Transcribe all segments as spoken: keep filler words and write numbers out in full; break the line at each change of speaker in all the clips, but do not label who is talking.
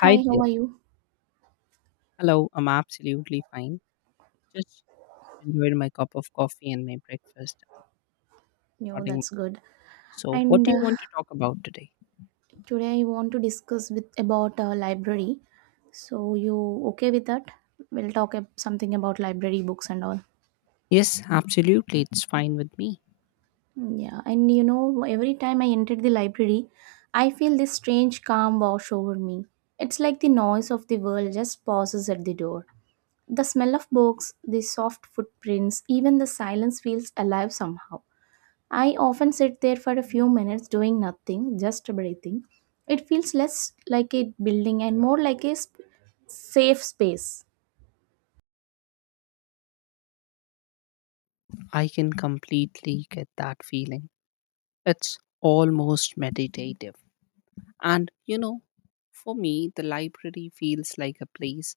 Hi
Hi, how
there.
are you?
Hello, I'm absolutely fine. Just enjoyed my cup of coffee and my breakfast. And
Yo,
Starting.
that's good.
So, what
And
do you
uh,
want to talk about today?
today I want to discuss with about uh, library. So you okay with that? We'll talk ab- something about library books and all.
Yes, absolutely. It's fine with me.
Yeah, and you know, every time I entered the library, I feel this strange calm wash over me. It's like the noise of the world just pauses at the door. The smell of books, the soft footprints, even the silence feels alive somehow. I often sit there for a few minutes doing nothing, just breathing. It feels less like a building and more like a sp- safe space.
I can completely get that feeling. It's almost meditative. And, you know, for me, the library feels like a place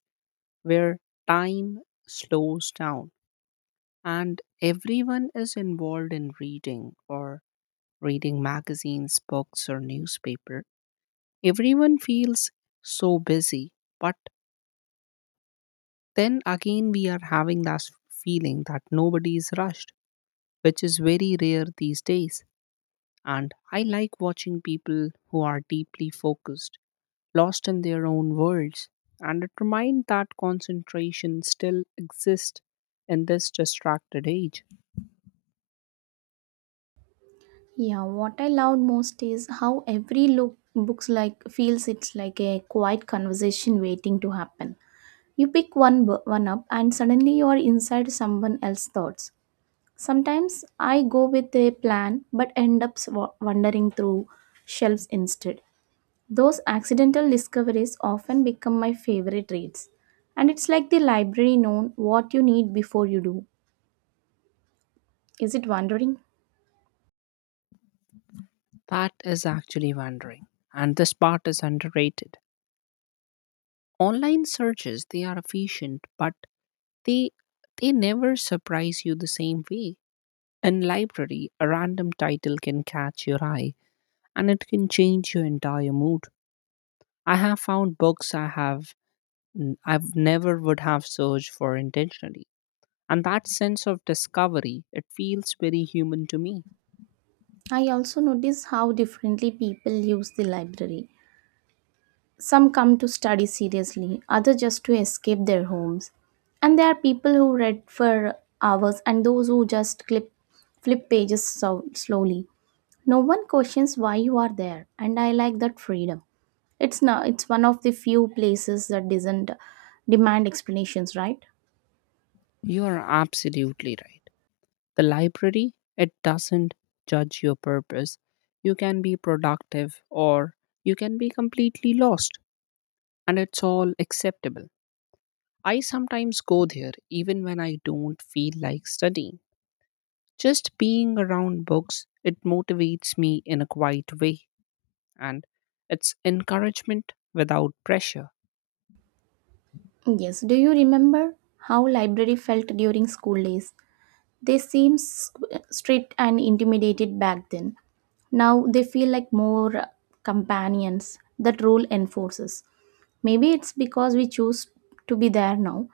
where time slows down and everyone is involved in reading or reading magazines, books, or newspaper. Everyone feels so busy, but then again, we are having that feeling that nobody is rushed, which is very rare these days. And I like watching people who are deeply focused, lost in their own worlds, and it reminds that concentration still exists in this distracted age.
Yeah, what I love most is how every look books like feels it's like a quiet conversation waiting to happen. You pick one bu- one up and suddenly you are inside someone else's thoughts. Sometimes I go with a plan but end up sw- wandering through shelves instead. Those accidental discoveries often become my favorite reads. And it's like the library known what you need before you do. Is it wondering?
That is actually wondering, and this part is underrated. Online searches, they are efficient, but They they never surprise you the same way. In library, a random title can catch your eye and it can change your entire mood. I have found books I have n- I've never would have searched for intentionally. And that sense of discovery, it feels very human to me.
I also notice how differently people use the library. Some come to study seriously, others just to escape their homes. And there are people who read for hours and those who just clip, flip pages so slowly. No one questions why you are there, and I like that freedom. It's now it's one of the few places that doesn't demand explanations, right?
You are absolutely right. The library, it doesn't judge your purpose. You can be productive or you can be completely lost, and it's all acceptable. I sometimes go there even when I don't feel like studying. Just being around books, it motivates me in a quiet way. And it's encouragement without pressure.
Yes. Do you remember how library felt during school days? They seemed s- strict and intimidated back then. Now they feel like more companions that rule enforces. Maybe it's because we choose to be there now.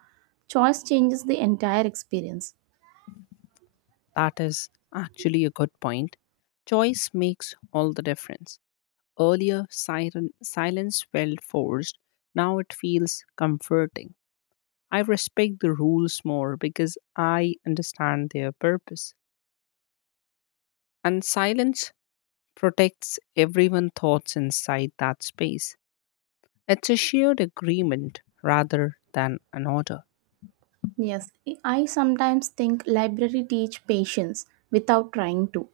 Choice changes the entire experience.
That is actually a good point. Choice makes all the difference. Earlier, siren, silence felt forced. Now it feels comforting. I respect the rules more because I understand their purpose. And silence protects everyone's thoughts inside that space. It's a shared agreement rather than an order.
Yes, I sometimes think library teach patience without trying to.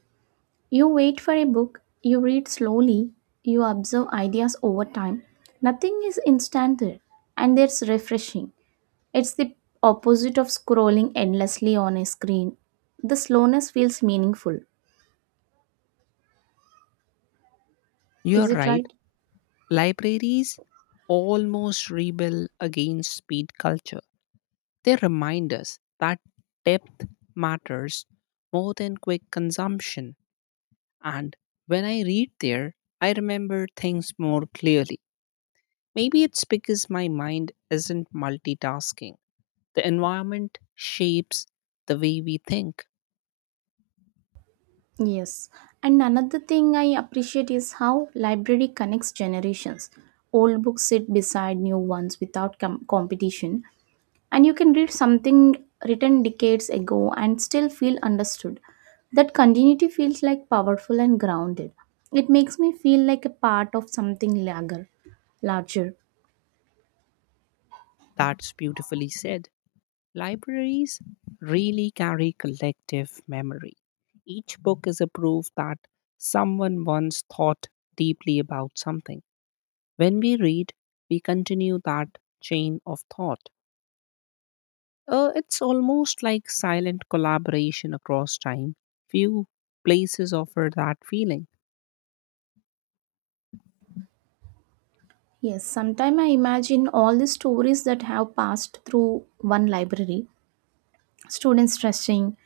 You wait for a book, you read slowly, you observe ideas over time. Nothing is instant there, and it's refreshing. It's the opposite of scrolling endlessly on a screen. The slowness feels meaningful.
You're
Is it
right,
right?
libraries almost rebel against speed culture. They remind us that depth matters more than quick consumption. And when I read there, I remember things more clearly. Maybe it's because my mind isn't multitasking. The environment shapes the way we think.
Yes. And another thing I appreciate is how library connects generations. Old books sit beside new ones without com- competition. And you can read something written decades ago and still feel understood. That continuity feels like powerful and grounded. It makes me feel like a part of something larger. Larger.
That's beautifully said. Libraries really carry collective memory. Each book is a proof that someone once thought deeply about something. When we read, we continue that chain of thought. Uh, it's almost like silent collaboration across time. Few places offer that feeling.
Yes, sometimes I imagine all the stories that have passed through one library, students stressing,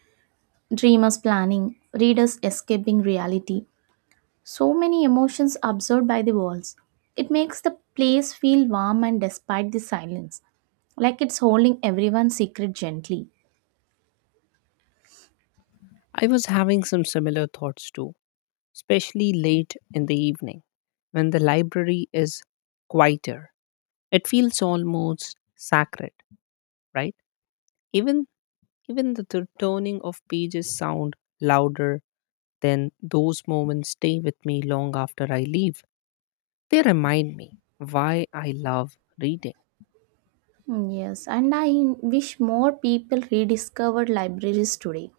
dreamers planning, readers escaping reality. So many emotions absorbed by the walls. It makes the place feel warm and despite the silence, like it's holding everyone's secret gently.
I was having some similar thoughts too, especially late in the evening, when the library is quieter. It feels almost sacred, right? Even even the tur- turning of pages sound louder than those moments stay with me long after I leave. They remind me why I love reading.
Mm, yes, and I wish more people rediscovered libraries today.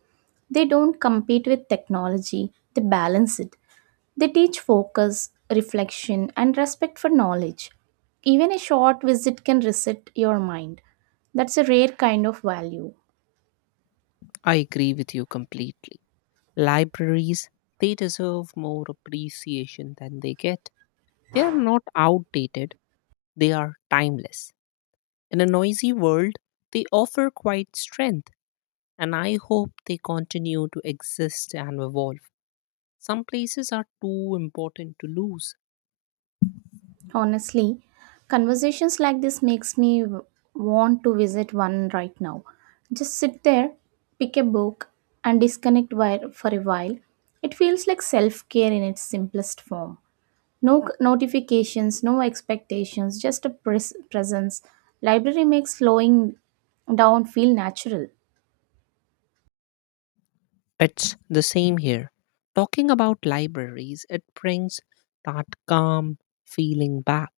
They don't compete with technology, they balance it. They teach focus, reflection, and respect for knowledge. Even a short visit can reset your mind. That's a rare kind of value.
I agree with you completely. Libraries, they deserve more appreciation than they get. They are not outdated, they are timeless. In a noisy world, they offer quite strength, and I hope they continue to exist and evolve. Some places are too important to lose.
Honestly, conversations like this makes me w- want to visit one right now. Just sit there, pick a book and disconnect wi- for a while. It feels like self-care in its simplest form. No c- notifications, no expectations, just a pres- presence. Library makes slowing down feel natural.
It's the same here. Talking about libraries, it brings that calm feeling back.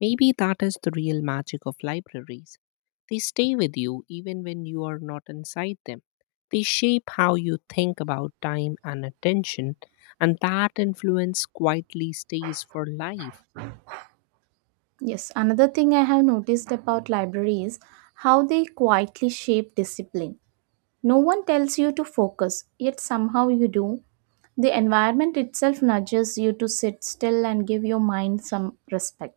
Maybe that is the real magic of libraries. They stay with you even when you are not inside them. They shape how you think about time and attention, and that influence quietly stays for life.
Yes, another thing I have noticed about libraries how they quietly shape discipline. No one tells you to focus, yet somehow you do. The environment itself nudges you to sit still and give your mind some respect.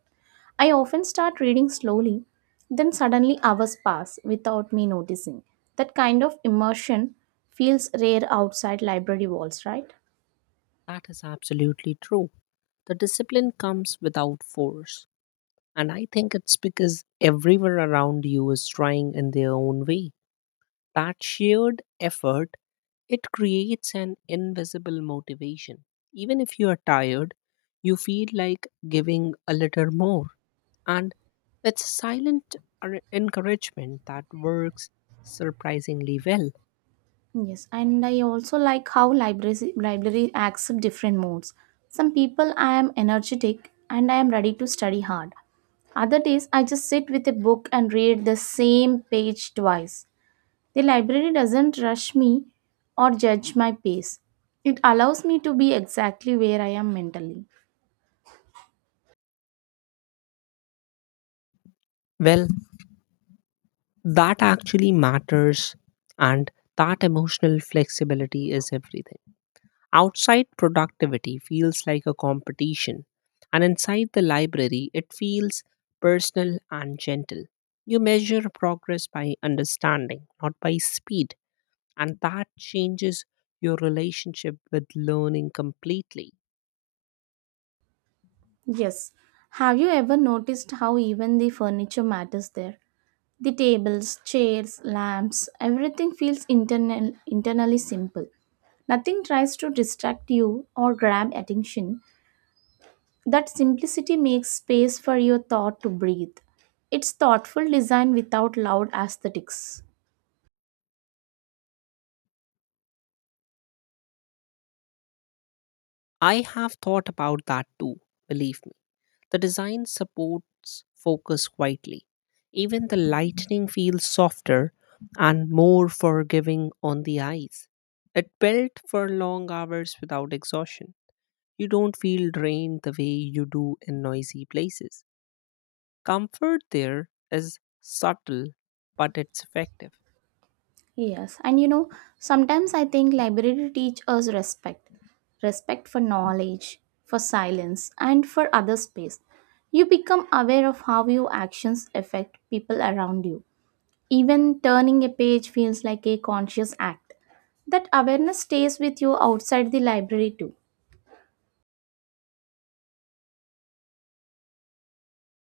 I often start reading slowly, then suddenly hours pass without me noticing. That kind of immersion feels rare outside library walls, right?
That is absolutely true. The discipline comes without force, and I think it's because everyone around you is trying in their own way. That shared effort it creates an invisible motivation. Even if you are tired, you feel like giving a little more. And it's a silent ar- encouragement that works surprisingly well.
Yes, and I also like how libraries library acts in different modes. Some people I am energetic and I am ready to study hard. Other days I just sit with a book and read the same page twice. The library doesn't rush me or judge my pace. It allows me to be exactly where I am mentally.
Well, that actually matters, and that emotional flexibility is everything. Outside productivity feels like a competition, and inside the library, it feels personal and gentle. You measure progress by understanding, not by speed, and that changes your relationship with learning completely.
Yes. Have you ever noticed how even the furniture matters there? The tables, chairs, lamps, everything feels internal, internally simple. Nothing tries to distract you or grab attention. That simplicity makes space for your thought to breathe. It's thoughtful design without loud aesthetics.
I have thought about that too, believe me. The design supports focus quietly. Even the lightning feels softer and more forgiving on the eyes. It built for long hours without exhaustion. You don't feel drained the way you do in noisy places. Comfort there is subtle, but it's effective.
Yes, and you know, sometimes I think library teach us respect. Respect for knowledge, for silence, and for other space. You become aware of how your actions affect people around you. Even turning a page feels like a conscious act. That awareness stays with you outside the library too.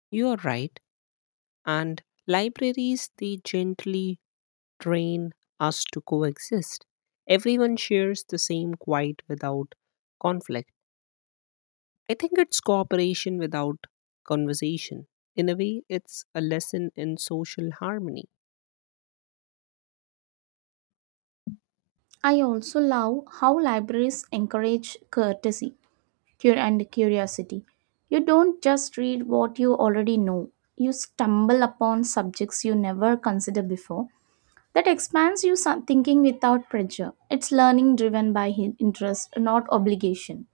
You're right. And libraries, they gently train us to coexist. Everyone shares the same quiet without conflict. I think it's cooperation without conversation. In a way, it's a lesson in social harmony.
I also love how libraries encourage courtesy cur- and curiosity. You don't just read what you already know, you stumble upon subjects you never considered before. That expands your some- thinking without pressure. It's learning driven by hin- interest, not obligation,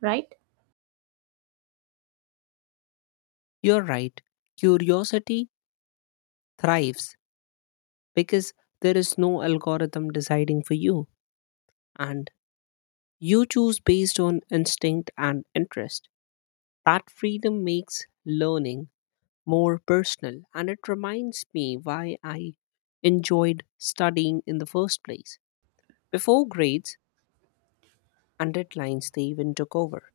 right?
You're right. Curiosity thrives because there is no algorithm deciding for you, and you choose based on instinct and interest. That freedom makes learning more personal, and it reminds me why I enjoyed studying in the first place. Before grades and deadlines, they even took over.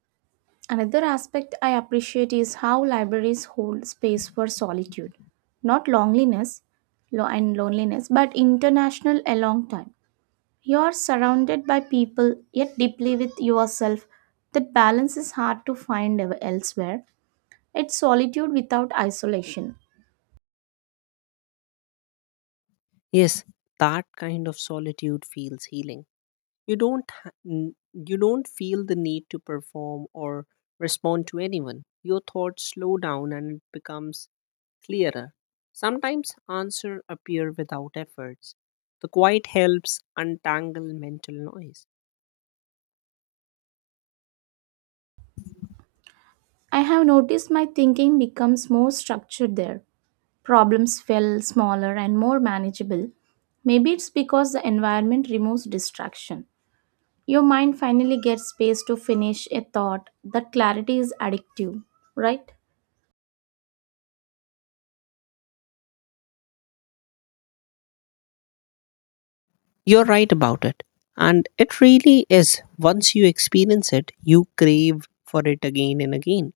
Another aspect I appreciate is how libraries hold space for solitude, not loneliness lo- and loneliness, but international along time. You are surrounded by people, yet deeply with yourself. That balance is hard to find ev- elsewhere. It's solitude without isolation.
Yes, that kind of solitude feels healing. You don't ha- n- you don't feel the need to perform or respond to anyone. Your thoughts slow down and it becomes clearer. Sometimes answers appear without efforts. The quiet helps untangle mental noise.
I have noticed my thinking becomes more structured there. Problems feel smaller and more manageable. Maybe it's because the environment removes distraction. Your mind finally gets space to finish a thought. That clarity is addictive, right?
You're right about it. And it really is. Once you experience it, you crave for it again and again.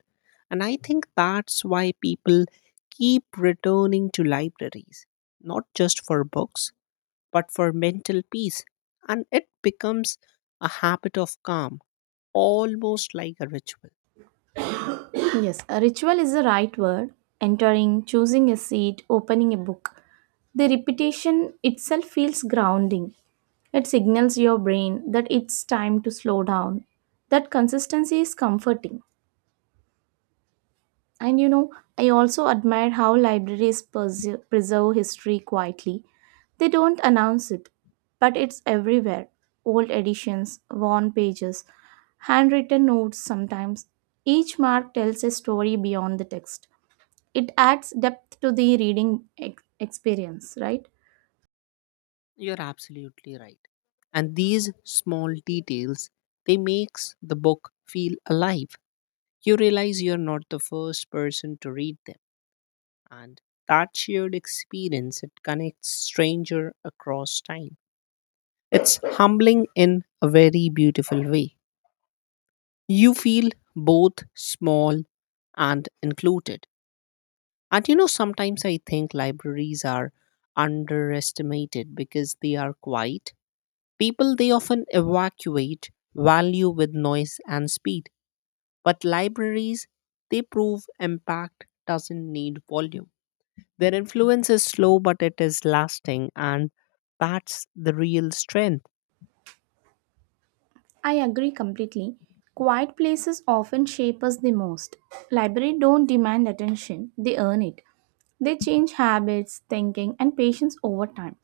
And I think that's why people keep returning to libraries, not just for books, but for mental peace. And it becomes a habit of calm, almost like a ritual.
Yes, a ritual is the right word. Entering, choosing a seat, opening a book. The repetition itself feels grounding. It signals your brain that it's time to slow down. That consistency is comforting. And you know, I also admire how libraries perse- preserve history quietly. They don't announce it, but it's everywhere. Old editions, worn pages, handwritten notes sometimes. Each mark tells a story beyond the text. It adds depth to the reading ex- experience, right?
You're absolutely right. And these small details, they makes the book feel alive. You realize you're not the first person to read them and that shared experience it connects stranger across time. It's humbling in a very beautiful way. You feel both small and included. And you know, sometimes I think libraries are underestimated because they are quiet. People they often evacuate value with noise and speed, but libraries they prove impact doesn't need volume. Their influence is slow, but it is lasting, and that's the real strength.
I agree completely. Quiet places often shape us the most. Library don't demand attention, they earn it. They change habits, thinking, and patience over time.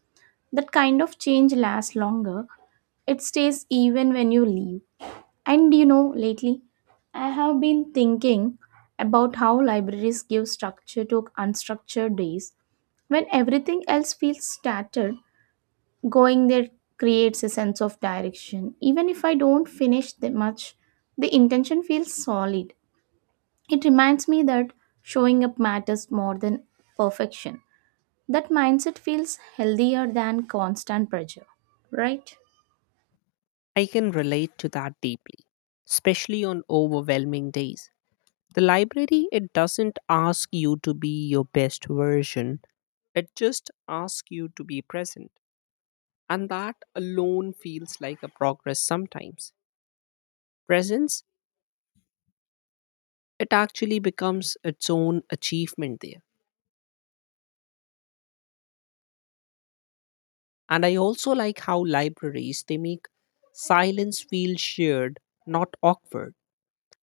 That kind of change lasts longer. It stays even when you leave. And you know, lately, I have been thinking about how libraries give structure to unstructured days. When everything else feels scattered, going there creates a sense of direction. Even if I don't finish that much, the intention feels solid. It reminds me that showing up matters more than perfection. That mindset feels healthier than constant pressure, right?
I can relate to that deeply, especially on overwhelming days. The library, it doesn't ask you to be your best version, it just asks you to be present. And that alone feels like a progress sometimes. Presence, it actually becomes its own achievement there. And I also like how libraries they make silence feel shared, not awkward.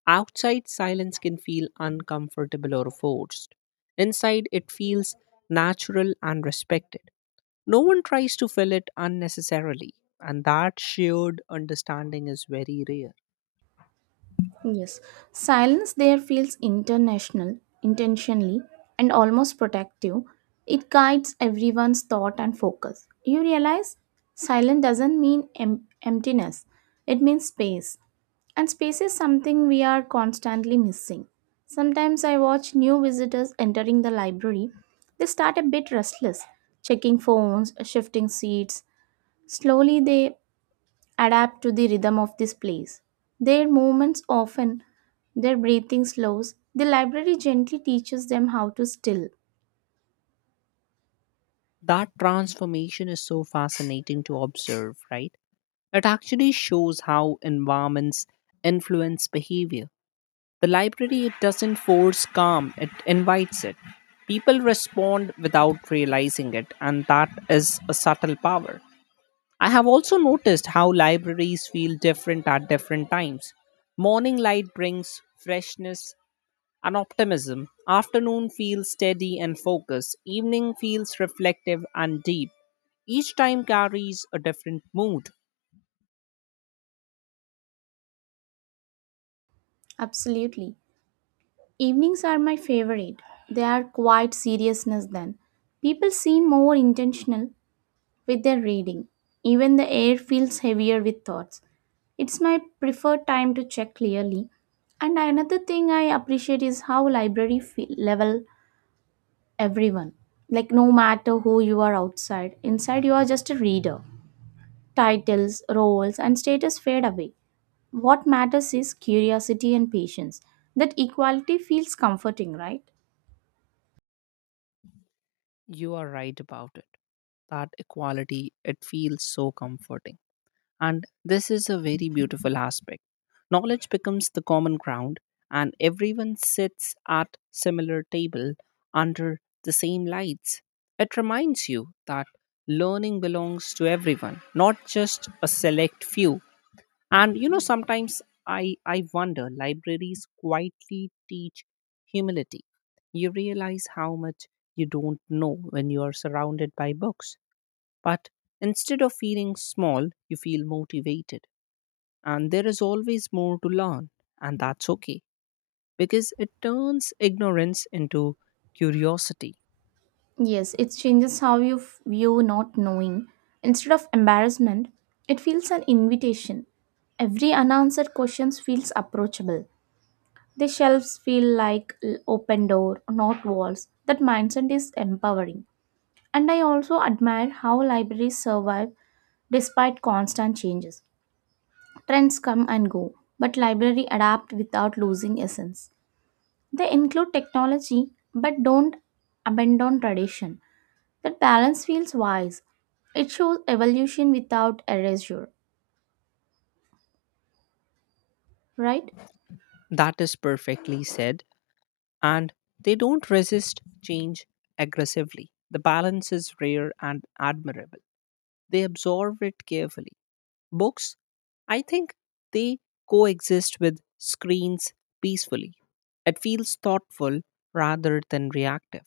Outside silence can feel uncomfortable or forced. Inside it feels natural and respected. No one tries to fill it unnecessarily, and that shared understanding is very rare.
Yes. Silence there feels international, intentionally, and almost protective. It guides everyone's thought and focus. You realize silence doesn't mean em- emptiness, it means space. And space is something we are constantly missing. Sometimes I watch new visitors entering the library. They start a bit restless, checking phones, shifting seats. Slowly they adapt to the rhythm of this place. Their movements often, their breathing slows. The library gently teaches them how to still.
That transformation is so fascinating to observe, right? It actually shows how environments influence behavior. The library it doesn't force calm, it invites it. People respond without realizing it, and that is a subtle power. I have also noticed how libraries feel different at different times. Morning light brings freshness and optimism. Afternoon feels steady and focused. Evening feels reflective and deep. Each time carries a different mood.
Absolutely. Evenings are my favorite. They are quite seriousness then. People seem more intentional with their reading. Even the air feels heavier with thoughts. It's my preferred time to check clearly. And another thing I appreciate is how library feel, level everyone. Like no matter who you are outside, inside you are just a reader. Titles, roles, and status fade away. What matters is curiosity and patience. That equality feels comforting, right?
You are right about it. That equality, it feels so comforting. And this is a very beautiful aspect. Knowledge becomes the common ground, and everyone sits at similar table under the same lights. It reminds you that learning belongs to everyone, not just a select few. And you know, sometimes I, I wonder libraries quietly teach humility. You realize how much you don't know when you are surrounded by books, but instead of feeling small, you feel motivated and there is always more to learn, and that's okay because it turns ignorance into curiosity.
Yes, it changes how you f- view not knowing. Instead of embarrassment, it feels an invitation. Every unanswered question feels approachable. The shelves feel like l- open door, not walls. That mindset is empowering. And I also admire how libraries survive despite constant changes. Trends come and go, but library adapt without losing essence. They include technology but don't abandon tradition. That balance feels wise. It shows evolution without erasure, right?
That is perfectly said, and they don't resist change aggressively. The balance is rare and admirable. They absorb it carefully. Books, I think they coexist with screens peacefully. It feels thoughtful rather than reactive.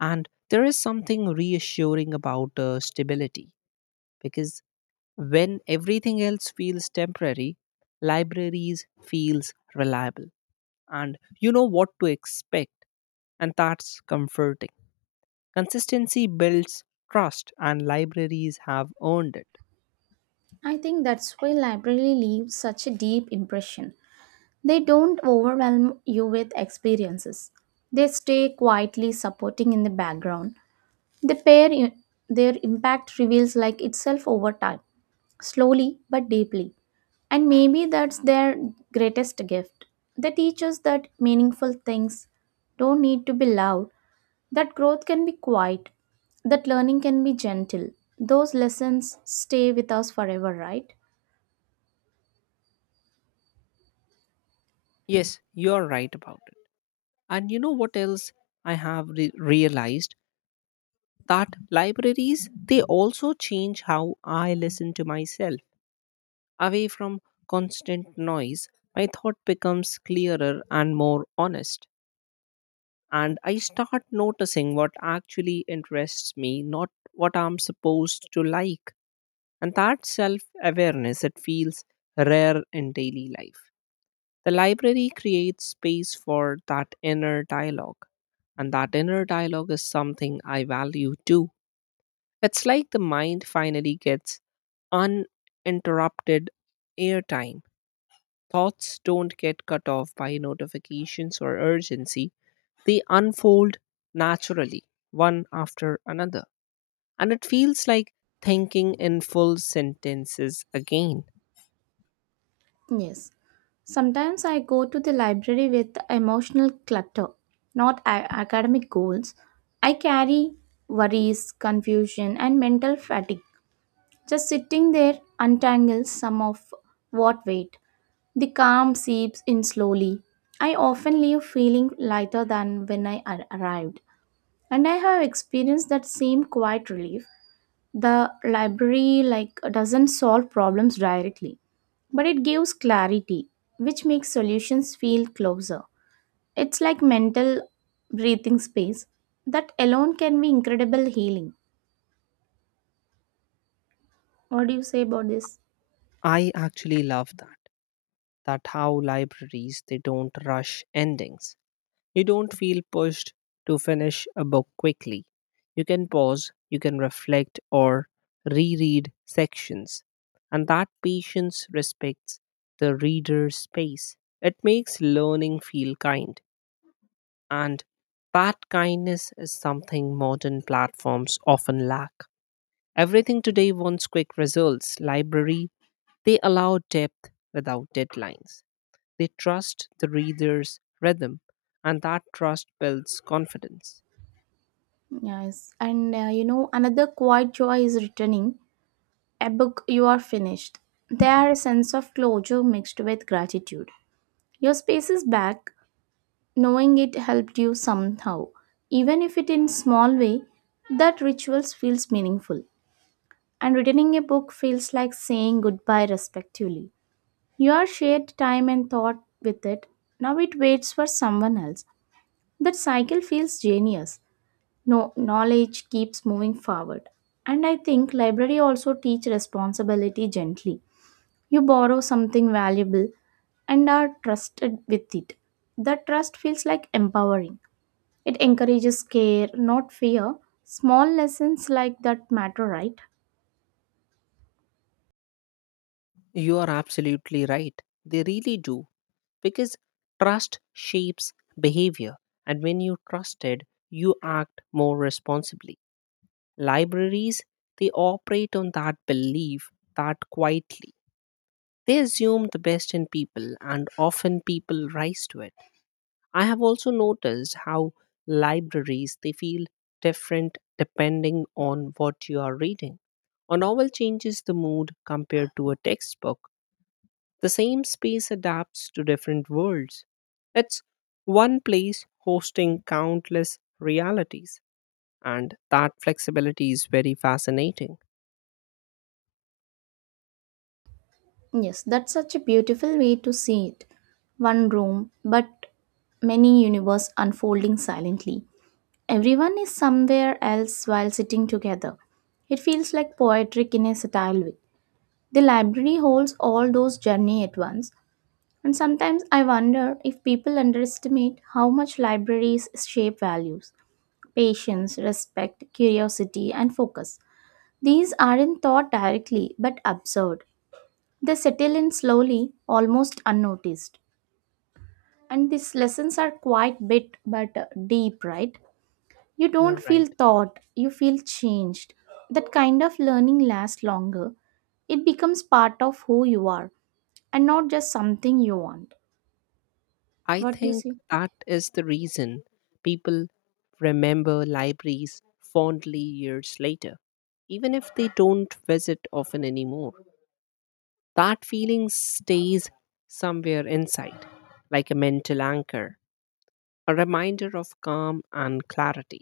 And there is something reassuring about uh, stability because when everything else feels temporary, libraries feels reliable and you know what to expect and that's comforting. Consistency builds trust and libraries have earned it.
I think that's why library leaves such a deep impression. They don't overwhelm you with experiences. They stay quietly supporting in the background. The pair their impact reveals like itself over time, slowly but deeply. And maybe that's their greatest gift. They teach us that meaningful things don't need to be loud. That growth can be quiet, that learning can be gentle. Those lessons stay with us forever, right?
Yes, you're right about it. And you know what else I have re- realized? That libraries, they also change how I listen to myself. Away from constant noise, my thought becomes clearer and more honest. And I start noticing what actually interests me, not what I'm supposed to like. And that self awareness it feels rare in daily life. The library creates space for that inner dialogue, and that inner dialogue is something I value too. It's like the mind finally gets uninterrupted airtime. Thoughts don't get cut off by notifications or urgency, they unfold naturally one after another, and it feels like thinking in full sentences again.
Yes. Sometimes I go to the library with emotional clutter, not a- academic goals. I carry worries, confusion, and mental fatigue. Just sitting there untangles some of what weight. The calm seeps in slowly. I often leave feeling lighter than when I ar- arrived. And I have experienced that same quiet relief. The library like doesn't solve problems directly but it gives clarity which makes solutions feel closer. It's like mental breathing space. That alone can be incredible healing. What do you say about this?
I actually love that. That how libraries they don't rush endings. You don't feel pushed to finish a book quickly. You can pause, you can reflect, or reread sections. And that patience respects the reader's space. It makes learning feel kind. And that kindness is something modern platforms often lack. Everything today wants quick results. Library, they allow depth without deadlines. They trust the reader's rhythm, and that trust builds confidence.
Yes, and uh, you know, another quiet joy is returning a book you are finished. There are a sense of closure mixed with gratitude. Your space is back, knowing it helped you somehow, even if it in small way. That rituals feels meaningful. And returning a book feels like saying goodbye respectively. You are shared time and thought with it, now it waits for someone else. That cycle feels genius. No, knowledge keeps moving forward. And I think library also teach responsibility gently. You borrow something valuable and are trusted with it. That trust feels like empowering. It encourages care, not fear. Small lessons like that matter, right?
You are absolutely right. They really do, because trust shapes behavior, and when you trusted, you act more responsibly. Libraries, they operate on that belief that quietly. They assume the best in people, and often people rise to it. I have also noticed how libraries they feel different depending on what you are reading. A novel changes the mood compared to a textbook. The same space adapts to different worlds. It's one place hosting countless realities, and that flexibility is very fascinating.
Yes, that's such a beautiful way to see it. One room, but many universe unfolding silently. Everyone is somewhere else while sitting together. It feels like poetic in a satire way. The library holds all those journey at once, and sometimes I wonder if people underestimate how much libraries shape values, patience, respect, curiosity, and focus. These aren't taught directly but observed. They settle in slowly, almost unnoticed. And these lessons are quite bit but uh, deep, right? You
You're
don't feel
right.
taught, you feel changed. That kind of learning lasts longer. It becomes part of who you are and not just something you want.
I
What you
think
see?
that is the reason people remember libraries fondly years later, even if they don't visit often anymore. That feeling stays somewhere inside, like a mental anchor, a reminder of calm and clarity,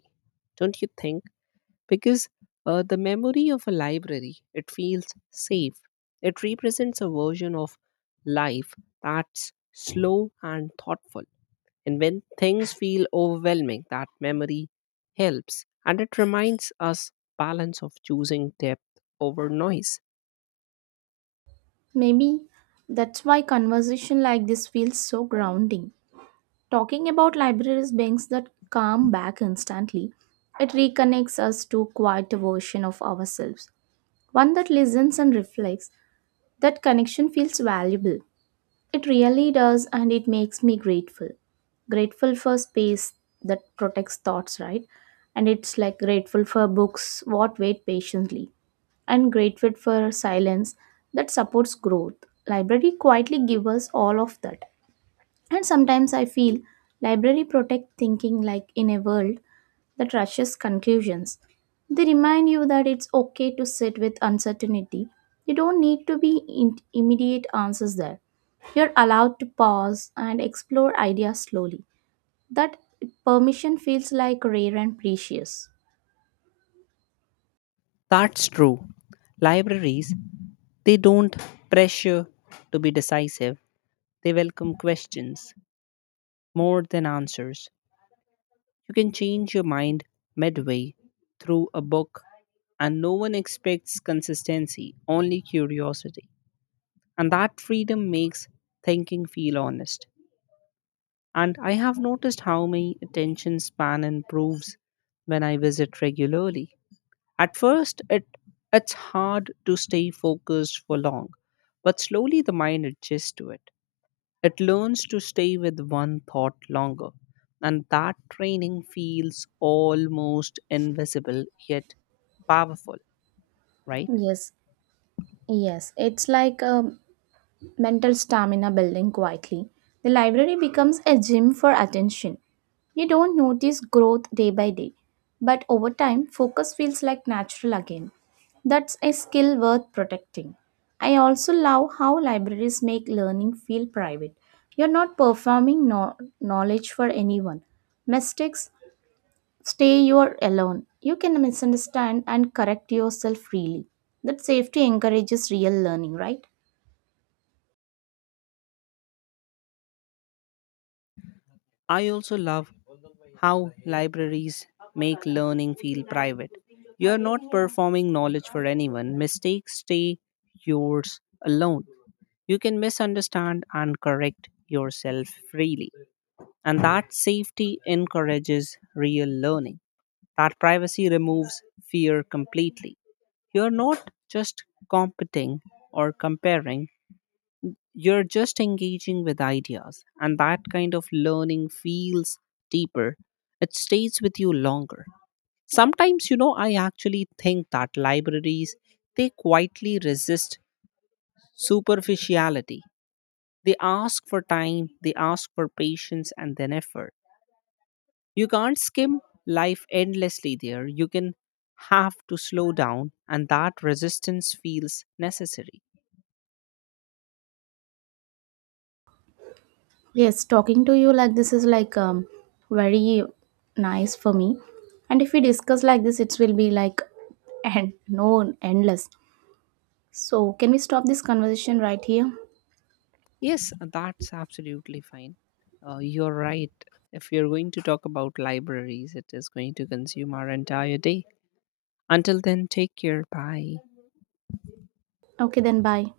don't you think? Because uh, the memory of a library, it feels safe. It represents a version of life that's slow and thoughtful and when things feel overwhelming, that memory helps and it reminds us balance of choosing depth over noise.
Maybe that's why conversation like this feels so grounding. Talking about libraries brings that calm back instantly. It reconnects us to quite a version of ourselves, one that listens and reflects. That connection feels valuable. It really does, and it makes me grateful. Grateful for space that protects thoughts, right? And it's like grateful for books what wait patiently, and grateful for silence that supports growth. Library quietly give us all of that. And sometimes I feel library protect thinking like in a world that rushes conclusions. They remind you that it's okay to sit with uncertainty. You don't need to be in- immediate answers there. You're allowed to pause and explore ideas slowly. That permission feels like rare and precious.
That's true. Libraries, they don't pressure to be decisive. They welcome questions more than answers. You can change your mind midway through a book and no one expects consistency, only curiosity. And that freedom makes thinking feel honest. And I have noticed how my attention span improves when I visit regularly. At first, it it's hard to stay focused for long, but slowly the mind adjusts to it. It learns to stay with one thought longer, and that training feels almost invisible yet powerful, right?
Yes, yes. It's like um, mental stamina building quietly. The library becomes a gym for attention. You don't notice growth day by day, but over time, focus feels like natural again. That's a skill worth protecting. I also love how libraries make learning feel private. You're not performing no- knowledge for anyone. Mistakes stay your alone. You can misunderstand and correct yourself freely. That safety encourages real learning, right?
I also love how libraries make learning feel private. You're not performing knowledge for anyone. Mistakes stay yours alone. You can misunderstand and correct yourself freely. And that safety encourages real learning. That privacy removes fear completely. You're not just competing or comparing, you're just engaging with ideas. And that kind of learning feels deeper, it stays with you longer. Sometimes, you know, I actually think that libraries they quietly resist superficiality. They ask for time, they ask for patience and then effort. You can't skim life endlessly there. You can have to slow down and that resistance feels necessary.
Yes, talking to you like this is like um, very nice for me. And if we discuss like this, it will be like and no endless. So can we stop this conversation right here?
Yes, that's absolutely fine. Uh, you're right. If we are going to talk about libraries, it is going to consume our entire day. Until then, take care. Bye.
Okay, then bye.